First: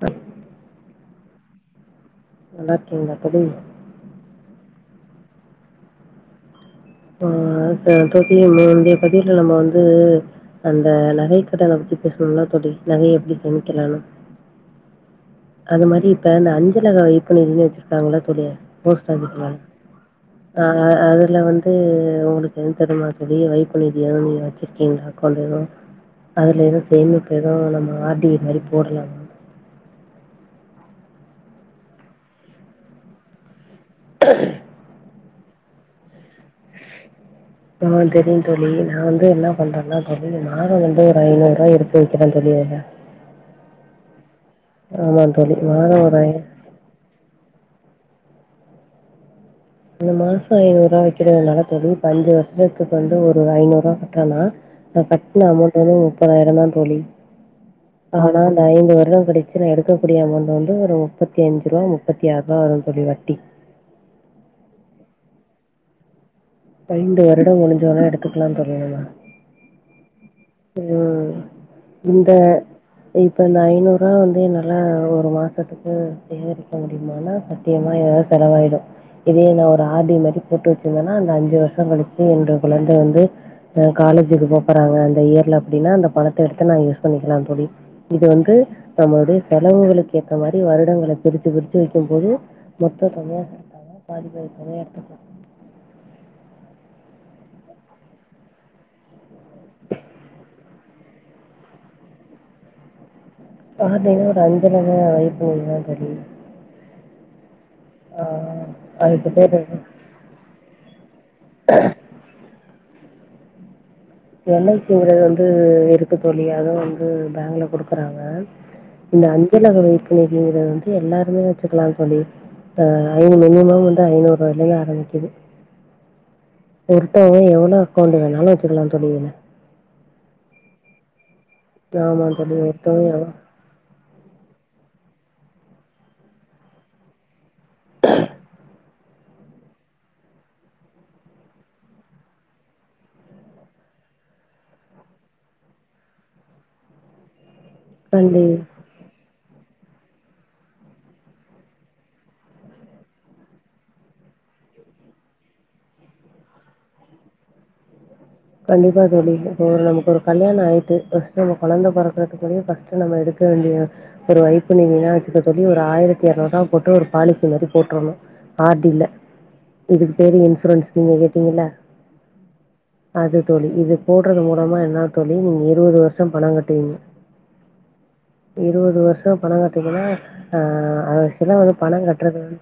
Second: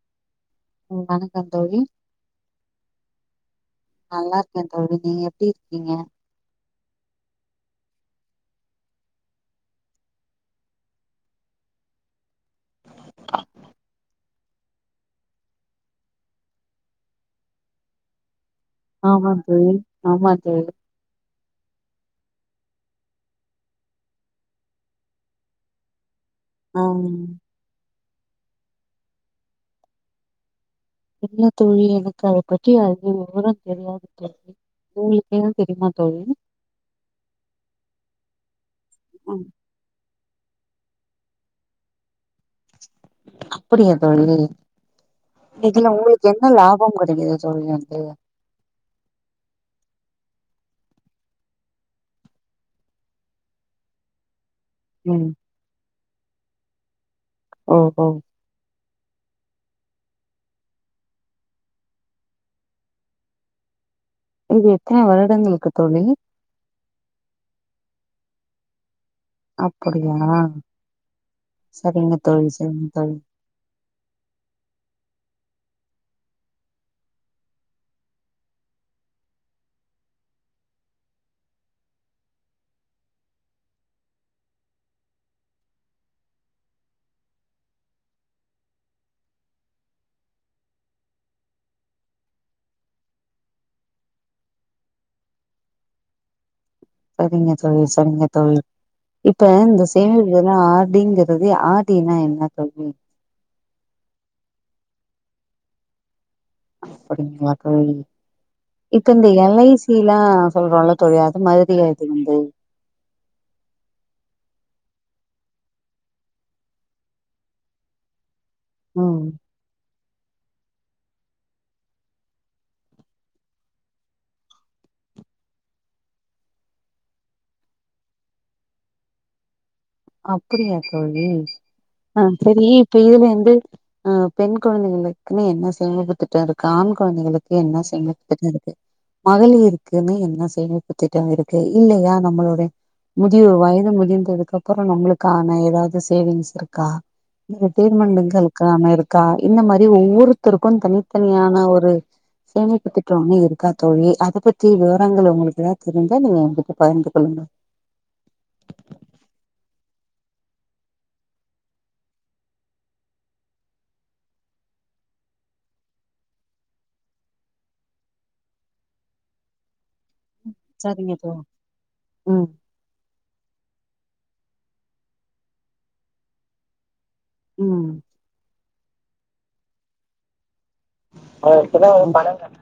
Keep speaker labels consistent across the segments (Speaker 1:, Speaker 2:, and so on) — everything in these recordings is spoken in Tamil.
Speaker 1: த
Speaker 2: வணக்கம் தோழி
Speaker 1: நல்லார்கிங்ளா தோழி
Speaker 2: நல்லா இருக்கே தோழி நீங்க எப்டி இருக்கீங்க
Speaker 1: ஆ ஆ தோழி முந்தைய பதிவுல நம்ம வந்து அந்த நகை கடன பத்தி பேசுனால்ல தோழி நகைய எப்டி சேமிக்கலானு அது மாரி இப்ப இந்த அஞ்சலக வைப்புநிதின்னு வச்சிருக்காங்களா தோழி போஸ்ட்
Speaker 2: ஆமாந்
Speaker 1: ஆபீஸ்ல
Speaker 2: தோழி ஆமா
Speaker 1: ஆ
Speaker 2: தோழி
Speaker 1: ஆ அதுல வந்து வ உங்களுக்கு எது தெரியுமா தோழி வைப்பு நிதிய எதுவு நீங்க வச்சிருக்கீங்களா அகவுண்ட் எதுவு அதுல எது
Speaker 2: ஆ
Speaker 1: சேமிப்பு எது நம்ம ஆர் டி மாரி போடலா
Speaker 2: இல்ல தோழி எனக்கு அத பத்தி அதிக வெவரோ தெரியாது தோழி உங்களுக் எதும் தெரியுமா தோழி
Speaker 1: ஆ தெரியு தோழி நா வந்து
Speaker 2: ம்
Speaker 1: என்னாப் பண்றன்னா [unintelligible] மாதோ வந்து ஒரு ஐநூறு ரூவாய எடுத்து வைக்கிறே தோழி ஆனா
Speaker 2: அப்டியா தோழி
Speaker 1: ஆமா தோழி
Speaker 2: இதுல
Speaker 1: மாதம் ஒரு
Speaker 2: உங்களுக்கு
Speaker 1: ஐ
Speaker 2: என்ன லாபம் கெடைக்குது தோழி வந்து
Speaker 1: இந்த மாசோ ஐநூறுவா வக்கிறனால தோழி இப்ப அஞ்சு வருஷத்துக்கு வந்து ஒரு ஐநூறுவா கட்றனா நா
Speaker 2: ம்
Speaker 1: கட்டுன அமௌண்ட் வந்து முப்பதாயிரந்தா தோழி
Speaker 2: ஓஹோ
Speaker 1: நா அந்த ஐந்து வருடம் கழிச்சு நா எடுக்கக்கூடிய அமௌண்ட் வந்து ஒரு முப்பத்தஞ்சுருவா முப்பத்தாருவா வரு தோழி வட்டி
Speaker 2: இது எத்தனை வருடங்களுக்கு தோழி
Speaker 1: ஐந்து வருடம் முடிஞ்சவுடனே எடுத்துக்கலா தோழி நம்ம
Speaker 2: அப்டியா
Speaker 1: ம் இந்த
Speaker 2: சரிங்க தோழி
Speaker 1: இப் இப்போ இந்த ஐநூறுரூவா வந்து என்னாலா ஒரு மாசத்துக்கு சேகரிக்க முடியுமானா தியமா எதாவது செலவாயிடு இதே நா ஒரு ஆர் டி மாரி போட்டு வச்சிருந்தேன்னா அந்த அஞ்சு வருஷம் கழிச்சு என்னுட குழந்தை வந்து அ காலேஜுக்கு போகப்போறக அந்த இயர்ல அப்டினா அந்த பணத்தை எடுத்து நா யூஸ் பண்ணிக்கலா தோழி இது வந்து நம்மளுடைய செலவுகளுக்கு ஏத்த மாரி வருடங்களை பிரிச்சு பிரிச்சு வெக்கும் போது மொத்தம் தொகையா எடுக்காமா பாதிப் பாதி தொகையா எடுத்துகளா
Speaker 2: சரிங்க தோழி சரிங்க தோழி இப்ப இந்த சேமிப்புல ஆர் டிங்கறது ஆர் டினா என்ன தோழி
Speaker 1: ஆர் டின்னா ஒரு அஞ்சலக வைப்பு நிதிதா தோழி
Speaker 2: அப்டிங்களா தோழி
Speaker 1: ஆ
Speaker 2: இப்ப இந்த
Speaker 1: அதுக்கு
Speaker 2: எல் ஐ
Speaker 1: பேரு
Speaker 2: சி எல்லா சொல்றோல்ல தோழி அது மாரியா இது இந்த
Speaker 1: எல் ஐ சிங்கிறது வந்து இருக்கு தோழி அதுவு வந்து பேங்க்ல குடுக்குறாங்க
Speaker 2: ம்
Speaker 1: இந்த அஞ்சலக வைப்பு நிதிங்கறது வந்து எல்லாருமே வச்சுக்கலான் தோழி ஆ ஐ மினிமம் வந்து ஐநூறு ரூவாயில இருந்து ஆரம்பிக்குது ஒருத்தவங்க எவ்ளோ அக்கௌன்ட் வேணாலு வச்சிடக்கலா தோழி இதுல
Speaker 2: அப்டியா தோழி ஆ
Speaker 1: ஆமா தோழி.
Speaker 2: செரி இப்ப
Speaker 1: ஒருத்தவங்க எவ்வளோ
Speaker 2: இதுலருந்து ஆ பெண் கொழந்தைகளுக்குன்னே என்ன சேமிப்பு திட்ட இருக்கு ஆண் கொழந்தைகளுக் கு என்ன செமிப்பு திட்ட இருக்கு மகளிருக்குன்னு என்ன சேமிப்பு திட்டம் இருக்கு இல்லையா நம்மளுடைய முதியோ வயது முதிந்ததுக்கு அப்புறோ நம்மளுக்கான ஏதாவது சேவிங்ஸ் இருக்கா இந்த
Speaker 1: கண்டி
Speaker 2: ரிட்டேர்மெண்ட்க்களுக்கு அமையறது க்கா இந்த மாரி ஒவ்வொருத்தருக்கு தனித்தனியான ஒரு சேமிப்பு திட்டோ ஒன்னு இருக்கா தோழி அதை பத்தி விவரங்கள் உங்களுக்கு எதாவ தெரிஞ்சா நீங்க எங்கிட்ட பகிர்ந்து கொள்ளுங்க
Speaker 1: கண்டிப்பா தோழி இப்போ நமக்கு ஒரு கல்யண ஆயிட்டு பஸ்ட் நம்ம கொழந்தை பொறக்கறதுக்கூடியு பஸ் டு நம்ம எடுக்க வேண்டிய ஒரு வைப்பு நிதினா வச்சுக்க தோழி ஒரு ஆயிரத்தி எரநூறுபா போட்டு ஒரு பாலிசி மாரி போட்டுருணு ஆர் சில இதுக்கு பேரு இன்சூரன்ஸ்
Speaker 2: சரிங்க
Speaker 1: நீங்க
Speaker 2: தோழி
Speaker 1: கேட்டீங்கல்ல
Speaker 2: ம்
Speaker 1: அது தோழி இது போடறது மூலமா என்ன தோழி நீங்க இருபது வருஷொ பண கட்டுவீங்க
Speaker 2: ம்
Speaker 1: இருவது வருஷோ பணோ கட்றதுன்னா அ ஆக்சுவலா வந்து பணோ கட்டுறது வந்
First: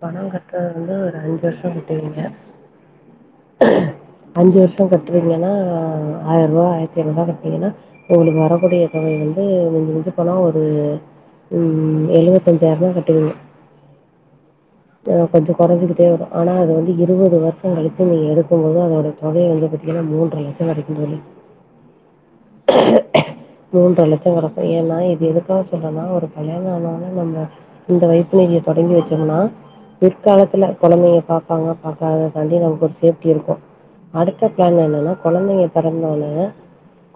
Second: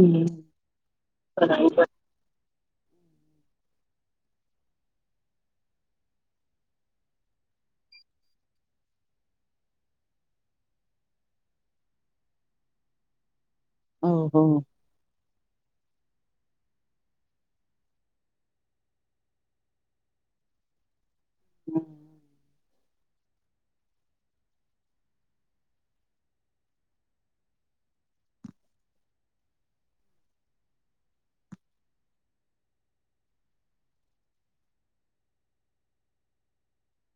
Speaker 2: ம்
Speaker 1: பணோ கட்றது வந்து ஒரு அஞ்சு வருசோ கட்டுவீங்க அஞ்சு வர்ஷோ கட்டுறீங்கன்னா ஆயிர் ரூவா ஆயிரத்தி ஐநூறு ரூபா கட்றிங்கன்னா உங்களுக்கு வரக்கூடிய தொகை வந்து மிஞ்சி மஞ்சி போனா ஒரு ம் எழுவத்தஞ்சாயிர ரூபா கட்டுவிங்க
Speaker 2: ஒ ஓ
Speaker 1: அ கொஞ்சோ குறைஞ்சிகிட்டே வரு ஆனா அது வந்து இருவது வருஷோ கழிச்சி நீங்க எடுக்கும் போது அத அந்தத் தொகையே வந்து பாத்தீங்கன்னா மூனறரை லட்சோ கடைக்கு தோழி
Speaker 2: ம்
Speaker 1: மூன்றரை லட்சோ கடைக்கு ஏன்னா இது எதுக்காக சொல்றேனா ஒரு கல்யாணோ ஆனாலு நம்ம இந்த வைப்பு நிதிய தொடங்கி வெச்சம்னா பிற்காலத்துல கொழந்தைங்க பாப்பாங்க பாக்காத தாண்டி நமக்கு ஒரு சேஃப்டி இருக்கு அடுத்த பிளான் என்னன்னா கொழந்தைங்க பெறந்த ஒட்னே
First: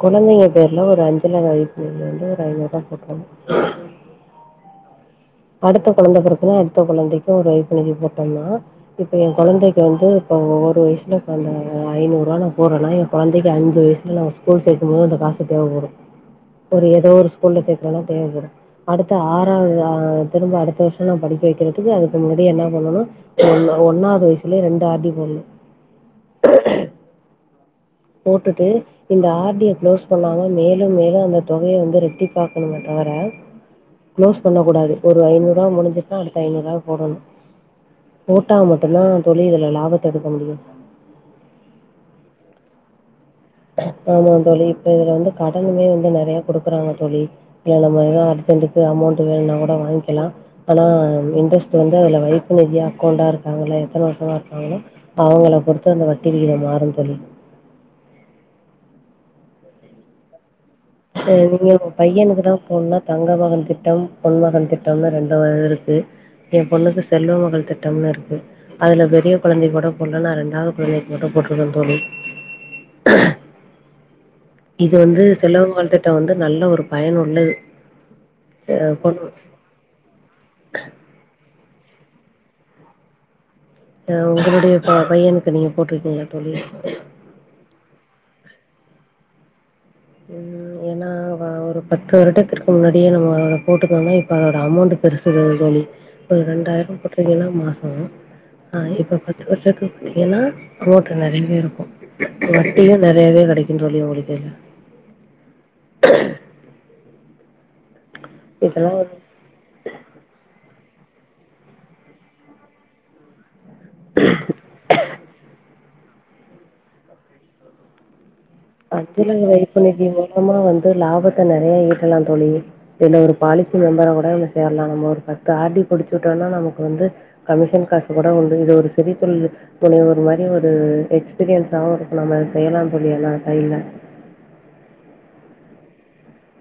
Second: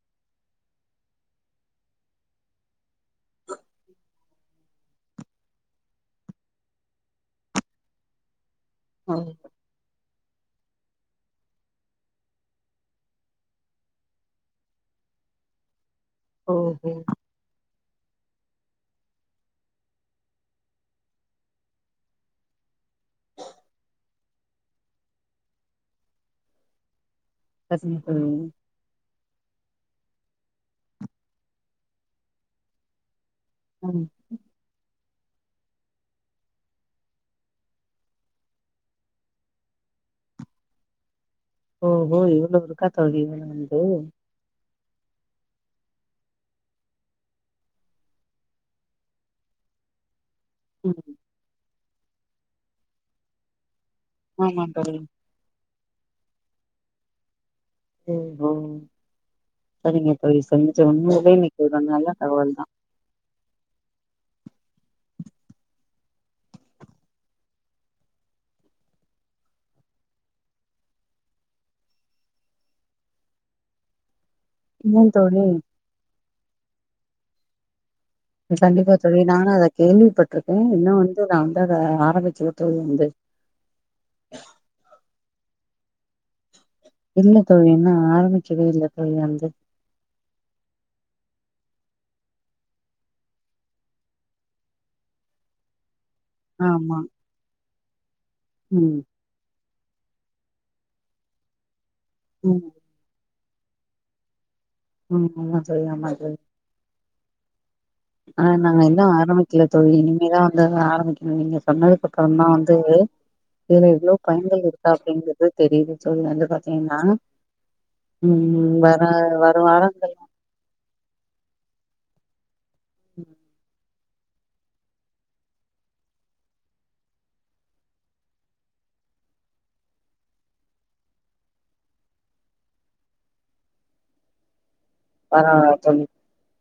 Speaker 1: கொழந்தைங்க பேர்ல ஒரு அஞ்சலக வைப்பு நிதியில வந்து ஒரு ஐநூறு ரூபா போட்றுனு அடுத்த கொழந்த பொறக்கல அடுத்த கொழந்தைக்கு ஒரு வைப்பு நிதி போட்டோம்னா இப்போ
Speaker 2: ஓ
Speaker 1: எயா கொழந்தைக்கு வந்து இப்போ ஒரு வயசுல அந்த ஐநூறுவா நா போட்றன்னா என் கொழந்தைக்கு அஞ்சு வயசுல நா ஸ்கூல் சேக்கும்போது அந்த காசு தேவைப்படு ஒரு
Speaker 2: ஓஹோ
Speaker 1: ஏதோ ஒரு ஸ்கூல்ல சேக்றோன்னா தேவப்படு அடுத்த ஆறாவது அ திரும்ப அடுத்த வருஷோ நா படிக்க வெக்கிறதுக்கு அதுக்கு முன்னாடி என்ன பண்ணனு ஒ ஒன்னாவது வயசுலயே ரெண்டு ஆர் டி போட்னு
Speaker 2: சரிங்க தோழி
Speaker 1: போட்டுட்டு இந்த ஆர் டி ய க்ளோஸ் பண்ணாம மேலும் மேலு அந்த தொகையைவந்து ரெட்டி பாக்கணுமே தவர
Speaker 2: ம்
Speaker 1: க்ளோஸ் பண்ண கூடாது ஒரு ஐநூறு ரூபா முடிஞ்சிட்டா அடுத்த ஐநூறு ரூபா போடணு போட்டா மட்டுதா தோழி இதுல லாபத்த எடுக்க முடியு
Speaker 2: ஒ ஓ இவ்ளோ இருக்கா தோழி இதுல வந்து
Speaker 1: ஆமா தோழி இப்ப இதுல வந்து கடனுமே வந்து நறைய குடுக்குறாங்க தோழி இது நம்மயா அர்ஜென்ட்க்கு அமௌண்ட் வேணும்னா கூட வாங்கிலா ஆனா
Speaker 2: ம்
Speaker 1: இன்ட்ரெஸ்ட் வந்து அதுல வைப்பு நிதியா அக்கௌண்டா இருக்காங்கள்ல எத்தன வருஷமா
Speaker 2: ஆமா
Speaker 1: இருக்காங்களோ
Speaker 2: தோழி
Speaker 1: அவங்கள பொறுத்து அந்த வட்டி விகிதம் மாறும் தோழி
Speaker 2: ஒ ஓ சரிங்க தோழி சந்திச்சது
Speaker 1: அ
Speaker 2: உண்மைலே இன்னைக்கு
Speaker 1: நீங்க
Speaker 2: ஒரு
Speaker 1: உங்க
Speaker 2: நல்ல
Speaker 1: பையனுக்கு
Speaker 2: தகவல் தா
Speaker 1: போணுன்னா தங்க மகன் திட்டம் பொன்மகன் திட்டம்னு ரெண்டு வக இருக்கு எயா பொண்ணுக்கு செல்வ மகள் திட்டம்னு இருக்கு அதுல பெரிய கொழந்தைக்கு கூட போட்லா நா ரெண்டாவது கொழந்தைக்கு கூட போட்டிருக்கே தோழி இது
Speaker 2: ஏன்
Speaker 1: வந்து
Speaker 2: தோழி
Speaker 1: செல்வமகள் திட்டம் வந்து நல்ல ஒரு பயன் உள்ளது
Speaker 2: கண்டிப்பா தோழி நானு அத கேள்விப்பட்டிருக்கே இன்னு வந்து நா வந்து அத ஆரம்பிக்கல தோழி வந்து
Speaker 1: உங்களுடைய பையனுக்கு நீங்க போட்டிருக்கிங்லா தோழி
Speaker 2: இல்ல தோழி இன்னு ஆரம்பிக்கவே இல்ல தோழி வந்து
Speaker 1: ம் ஏன்னா அவை ஒரு பத்து வருடத்திற்கு முன்னாடியே நம்ம போட்டுடோம்னா இப்ப அதோட அமௌண்ட் பெருசு தோழி இப்ப ஒரு ரெண்டாயிரம்
Speaker 2: ஆமா
Speaker 1: போட்டிங்கன்னா மாசோம் ஆ
Speaker 2: ம்
Speaker 1: இப்ப இப்ப சேத்துவுட்டிங்கன்னா அமௌண்ட் நறைய இருக்கு
Speaker 2: ம்
Speaker 1: வட்டியு நறையவே கெடைக்கு இது வழியா ஓடி போயிட்றா
Speaker 2: ம் ஆமா தோழி ஆமா தோழி ஆ நாங்க இன்னு
Speaker 1: இதெல்லா
Speaker 2: ஆரம்பிக்கல தோழி இனிமேதா வந்து ஆரம்பிக்கணு நீங்க சொன்னதுக்குப்புறம்தா வந்து இதுல எவ்ளோ பயன்கள் இருக்கா அப்டிங்றது தெரியுது தோழி வந்து பாத்தீங்கன்னா ம் ம் வர வர வாரம்தேரியு
Speaker 1: சும்மா வந்து லாபத்த நெறைய ஈட்டலாம் தோழி இல்ல ஒரு பாலிசி மெம்பரா கூட சேர்லாம் நம்ம ஒரு பத்து ஆர் டி புடிச்சு விட்டோம்னா நமக்கு வந்து கமிஷன் காசு கூட உண்டு இது ஒரு சுய தொழில் போனே ஒரு மாரி ஒரு எக்ஸ்பீரியன்ஸாவு இருக்கலாம் நம்ம செய்யலாம் தோழி எல்லா கைல
Speaker 2: அ சொல்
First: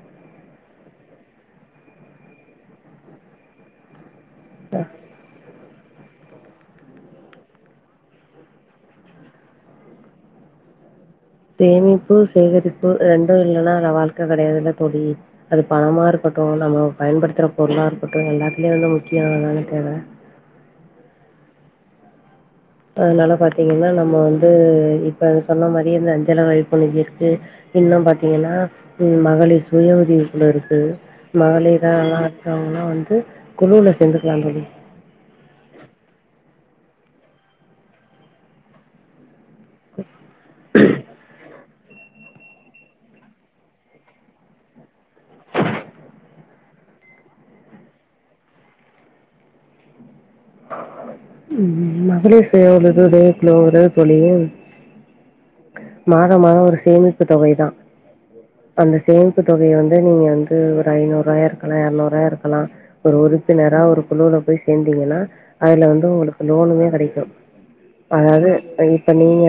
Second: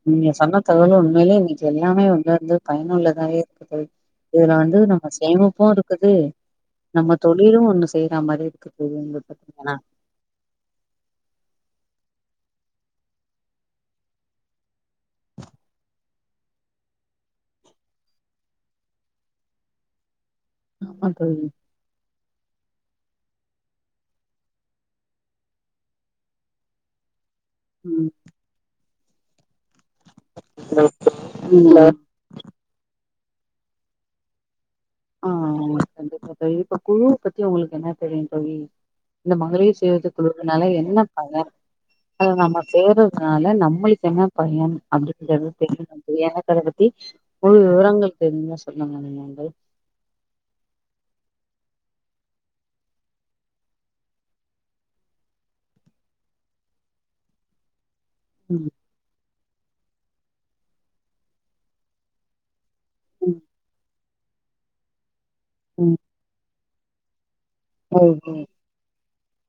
Speaker 2: நீங்க சொன்ன தகவல் உண்மையிலே இன்னிக்கு எல்லாமே இங்க வந்து பயனுள்ளதாவே இருக்கு இதுல வந்து நம்ம சேமிப்பு இருக் க்குது நம்ம தொழிலு ஒண்ணு செய்யற மாரி இருக்குது [unintelligible]
Speaker 1: சேமிப்பு சேகரிப்பு ரெண்டு இல்லன்னா அந்த வாழ்க்க கெடையாதுல்ல தோழி அது பணமா இருக்கட்டு நம்ம பயன்படுத்துற பொருளா இருக்கட்டு எல்லாத்துலேயே வந்து முக்கியமா அதான தேவ
Speaker 2: ஆமா தோழி
Speaker 1: அதனால பாத்தீங்கன்னா நம்ம வந்து இப்ப சொன்ன மாரியே இந்த அஞ்சல வைப்பு நிதி இருக்கு இன்னு
Speaker 2: ம்
Speaker 1: பாத்தீங்கன்னா மகளிர் சுய உதவிக்குழு இருக்கு
Speaker 2: ம்
Speaker 1: மகளிரா இருக்கவங்க எல்லா வந்து குழுவில சேந்துக்கலா தோழி
Speaker 2: அ கண்டிப்பா தோழி இப்ப குழுவ பத்தி உங்களுக்கு என்ன தெரியு தோழி இந்த மகளிர் சுய உதவி குழுக்களால என்ன பயன் அதுல நம்ம சேர்றதுனால நம்மளுக்கு என்ன பயன் அப்டின்றது தெரி எனக்கு அத பத்தி முழு விவரங்களுக்கு தெரிஞ்சா சொல்லுங்க
Speaker 1: ம் மகளிர் சுய உதவி [unintelligible] தோழி மாத மாதம் ஒரு சேமிப்பு தொகைதா
Speaker 2: ம்
Speaker 1: அந்த சேமிப்பு தொகையை வந்து நீங்க வந்து ஒரு ஐநூறு ரூவாயா இருக்கலா எரநூறு ரூவாயா இருக்கலா ஒரு
Speaker 2: ம்
Speaker 1: உறுப்பினரா ஒரு குழுல போய் சேந்தீங்கன்னா அதுல
Speaker 2: ம்
Speaker 1: வந்து உங்களுக்கு லோனுமே கெடைக்கு
Speaker 2: ஓகே
Speaker 1: அதாது இப்ப நீங்க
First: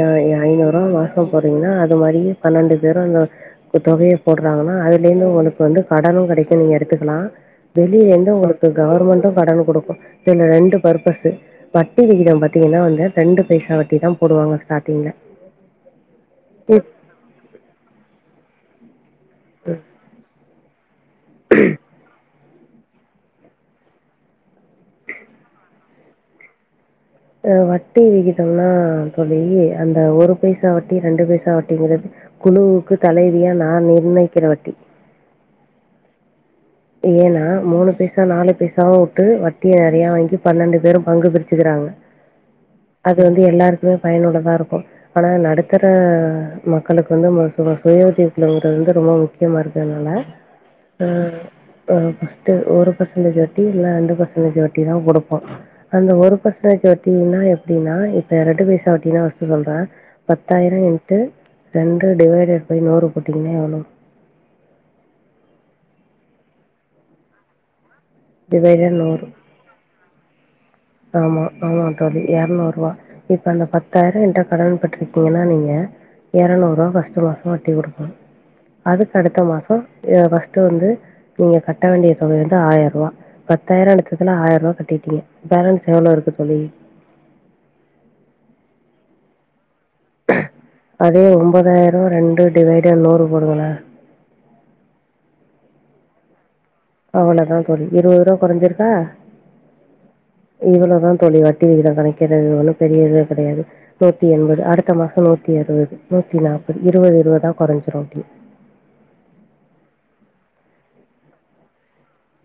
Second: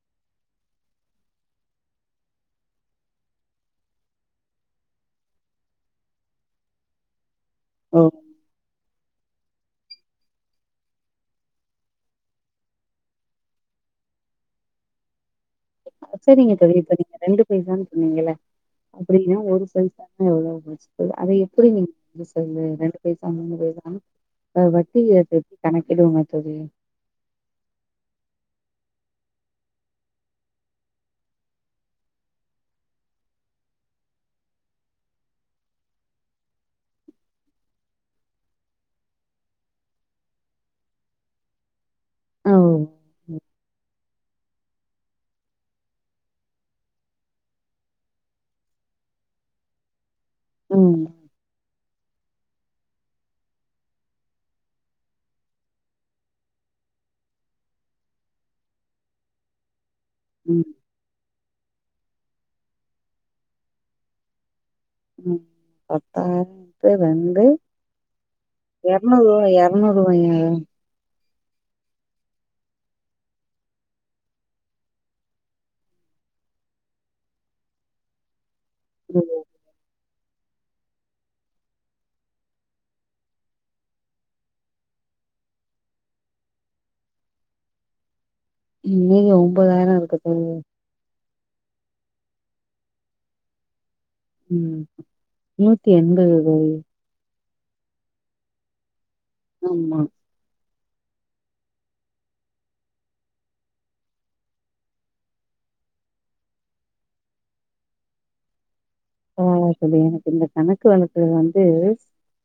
Speaker 1: ஐநூறு ரூவா மாச போட்றீங்கன்னா அது மாரி பன்னெண்டு பேரு அந்த தொகைய போட்றாங்கன்னா அதுல இருந்து உங்களுக்கு வந்து கடனு கெடைக்கு நீங்க எடுத்துக்கலா
Speaker 2: ஓ
Speaker 1: வெளிய இருந்து உங்களுக்கு கவர்மெண்ட்டு கடன் குடுக்கு சில ரெண்டு பர்பஸ்சு வட்டி விகிதம் பாத்திங்கன்னா வந்து ரெண்டு பைசா வட்டி தா போடுவாங்க ஸ்டார்ட்டிங்கில்ல
Speaker 2: செரிங்க தோழி இப்ப நீங்க ரெண்டு பைசானு சொன்னீங்கல அப்டின்னா ஒரு பைசானா எவ்ளோ அத எப்டி நீங்க சொல்ல ரெண்டு பைசா மூணு பைசான் வட்டி எப்டி கணக்கிடுவாங்க தோழி
Speaker 1: வட்டி விகிதம்னா‌ தோழி அந்த ஒரு பைசா வட்டி ரெண்டு பைசா வட்டிங்கிறது குழுவுக்கு தலைவியா நா நிர்ணயிக்கிற வட்டி ஏன்னா மூணு பைசா நாலு பைசாவு விட்டு வட்டிய நெறையா வாங்கி பன்னெண்டு பேரு பங்கு பிரிச்சுக்கிறாங்க
Speaker 2: ஆ
Speaker 1: அது வந்து எல்லாருக்குமே பயனுள்ளதா இருக்கு ஆனா நடுத்தர மக்களுக்கு வந்து சுய உதவிக்குழு வந்து ரொம்ப முக்கிய முக்கியமானதுனால
Speaker 2: ம்
Speaker 1: அ ஒரு பர்சன்டேஜ் வட்டி இல்ல ரெண்டு பர்சன்டேஜ் வட்டி தா குடுப்போ அந்த ஒரு பர்சட்டேஜ் வட்டின்னா எப்டின்னா இப்ப இரண்டு பைசா வட்டினா ஃபஸ்ட் சொல்றே
Speaker 2: ம்
Speaker 1: பத்தாயிரோ இன்ட்டு ரெண்டு டிவைடேட் பை நூறு போட்டிங்கன்னா எவ்ளோ
Speaker 2: ம் பத்தாயிரோ இன்ட்டு ரெண்டு
Speaker 1: டிவைடட்
Speaker 2: எரநூறு ரூவாயா முண்ணூறு ரூவாயா
Speaker 1: ஆமா ஆமா தோழி எரநூறு ரூவா இப்ப அந்த பத்தாயிரோ என்கிட்ட கடன் பட்டிருக்கீங்கன்னா நீங்க எரநூறு ரூவா ஃபர்ஸ்ட் மாசோ வட்டி குடுக்கனு அதுக்கு அடுத்த மாசோ ஃபஸ்ட்டு வந்து நீங்க கட்ட வேண்டிய தொக வந்து ஆயிர ரூவா பத்தாயிரோ எடுத்ததுல ஆயிர ரூவா கட்டிட்டீங்க பேலன்ஸ் எவ்ளோ இருக்கு தோழி
Speaker 2: மீதி ஒன்பதாயிரோ இருக்கு தோழி
Speaker 1: அதே ஒன்பதாயிரோ ரெண்டு டிவைடேட் நூறு போடுங்களே
Speaker 2: ம் நூத்தி எண்பது தோழி
Speaker 1: அவ்ளோதா தோழி இருவது ரூவா கொறஞ்சிருக்கா
Speaker 2: ஆமா
Speaker 1: இவ்ளோதா தோழி வட்டி விகத கணக்கீடு இதுல ஒன்னு பெரிய இதுலா கெடையாது நூத்தி எண்பது அடுத்த மாசொ நூத்தி அறுவது நூத்தி நாப்பது இருவது இருவதா கொறைஞ்சிரு அப்டியே
Speaker 2: ஆ தோழி எனக்கு இந்த கணக்கு வழக்குகள் வந்து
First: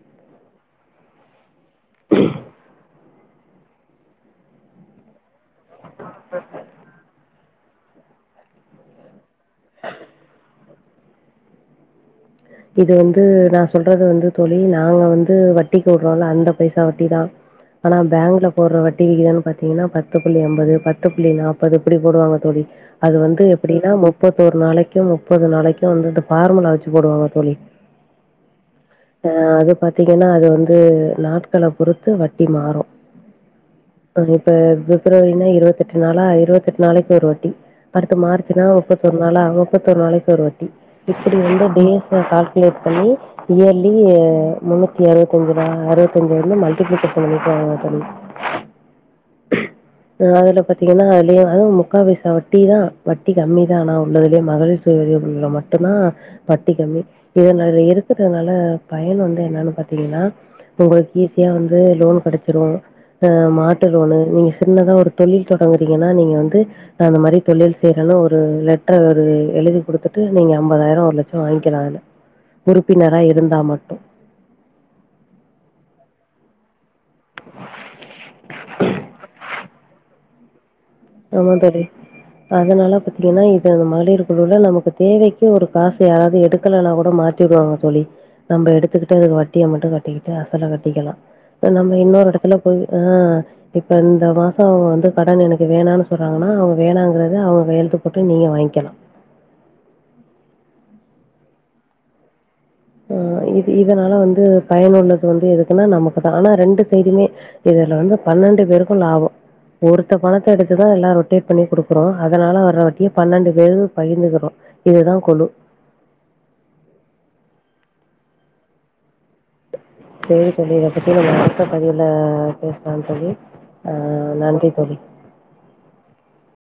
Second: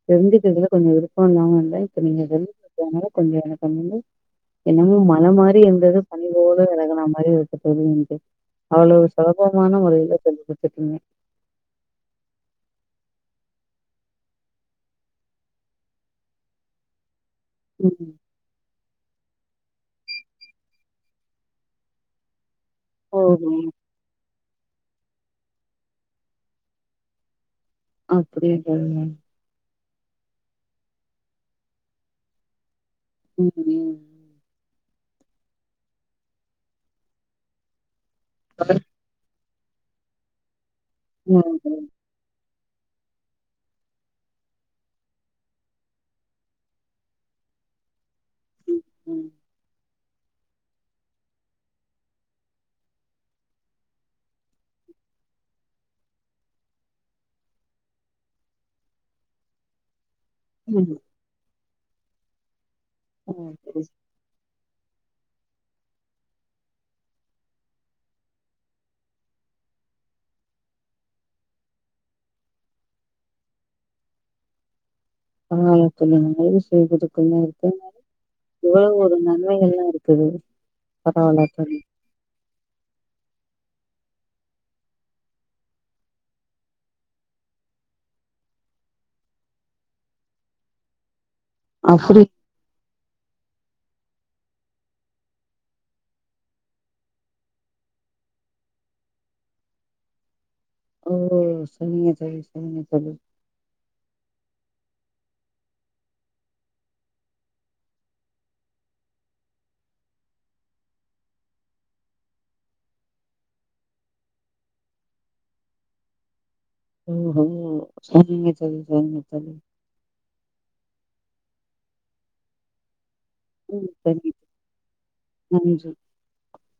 Speaker 2: தெரிஞ்சுக்கிறதுல கொஞ்சொ விருப்பொ இல்லாம இதோ இப்ப நீங்க சொல்லி குடுத்ததுனால கொஞ்சொ எனக்கு வந்து என்னமோ மல மாரி ரி இந்தது பனி போல வெலகுனா மாரி இருக்கு தோழி என்க்கு அவ்ளோ சுலபமான முறையில சொல்லி குடுத்துருக்கீங்க
Speaker 1: இது வந்து நா சொல்றது வந்து தோழி நாங்க வந்து வட்டிக்கு விடுறோல அந்த பைசா வட்டிதா ஆனா
Speaker 2: ம்
Speaker 1: பேங்க்ல போடுற வட்டிவிகிதம்னு பாத்தீங்ன்னா பத்து புள்ளி அம்பது பத்து புள்ளி நாப்பது இப்டி போடுவாங்க தோழி அது வந்து
Speaker 2: ஓஹோ
Speaker 1: எப்டின்னா முப்பத்தோர் நாளைக்கும் முப்பது நாளைக்கும் வந்து இந்த ஃபார்முலா வச்சு போடுவாங்க தோழி
Speaker 2: அப்டியே கேளுங்க
Speaker 1: அ அது பாத்தீங்கன்னா அது வந்து நாட்கள பொறுத்து வட்டி மாறு
Speaker 2: [unintelligible]
Speaker 1: அ இப்ப பிப்ரவரினா இருவத்தெட்டு நாளா இருவத்தெட்டு நாளைக்கு ஒரு வட்டி அடுத்து மார்ச்னா முப்பத் தோர் நாளா முப்பத்தோர் நாளைக்கு ஒரு வட்டி இப்டி
Speaker 2: ம்
Speaker 1: வந்து டேட்ஸ கால்குலேட் பண்ணி இயர்லி முன்னூத்தி அறுவத்தஞ்சு நா அறுபத்தஞ்ச வந்து மல்டிபிலிகேஷன் பண்ணிக்வாங்க தோழி
Speaker 2: ம் ம்
Speaker 1: அதுல பாத்தீங்கன்னா அதுலயு அதுவும் முக்கா பைசா வட்டிதா வட்டி கம்மிதா ஆனா உள்ளதுலே மகளிர் [unintelligible] மட்டுந்தா கட் டி கம்மி இதன இருக்கிறனால பயன் வந்து என்னான்னு பாத்தீங்கன்னா
Speaker 2: ம்
Speaker 1: உங்களுக் ஈஸியா வந்து லோன் கெடைச்சிரு அ
Speaker 2: ஆ சரி
Speaker 1: மாட்டு லோனு நீ சின்னதா ஒரு தொழில் தொடங்குறீங்கன்னா நீங்க வந்து நா அந்த மாரி தொழில் செய்யறேன்னு ஒரு லெட்டர் ஒரு எழுதி குடுத்துட்டு நீங்க அம்பதாயிரொ ஒரு லட் சோ வாங்கிக்கலா அதுல உறுப்பினரா இருந்தா மட்டு
Speaker 2: [unintelligible] தொழில் மாதிரி செய்குது [unintelligible] எவ்வளோ ஒரு நன்மைகள்லா இருக்குது
Speaker 1: ஆமா தோழி அதனால பாத்தீங்கன்னா இதது மகளிர் குழுவலா நமக்கு தேவைக்கு ஒரு காசு யாராவது எடுக்கலனா கூட மாத் திருவாங்க தோழி நம்ப எடுத்துக்கிட்டு அதுக்கு வட்டிய மட்டு கட்டிக்கிட்டு அசல கட்டிக்கலா நம்ம
Speaker 2: அப்படி
Speaker 1: இன்னொரு எடத்துல போய் ஆ இப்ப இந்த மாசொ வந்து கடன் எனக் கு வேணான்னு சொல்றாங்கன்னா அவங்க வேணாங்குறத அவங்க கையெழுத்து போட்டு நீங்க வாங்கிக்கலா
Speaker 2: ஓ சரிங்க தோழி சரிங்க தோழி
Speaker 1: ஆ இது இதனால வந்து பயனுள்ளது வந்து எதுக்குன்னா நமக்குதா ஆனா ரெண்டு சைடுமே இதுல வந்து பன்னெண்டு பேருக்கு லாபொ ஒருத்த பணத்த எடுத்துதா எல்லா ரொட்டேட் பண்ணி குடுக்குறோ அதனால வர வட்டிய பன்னெண்டு பேரு பகிர்ந்துக்கிறோ இதுதா கொழு
Speaker 2: ஓஹோ சரிங்க தோழி சரிங்க தோழி
Speaker 1: சரி தோழி இத பத்தி நாம அடுத்த பதிவுல பேசலாம் தோழி
Speaker 2: ம்
Speaker 1: ஆ
Speaker 2: சரிங்க
Speaker 1: நன்றி தோழி.
Speaker 2: நன்றி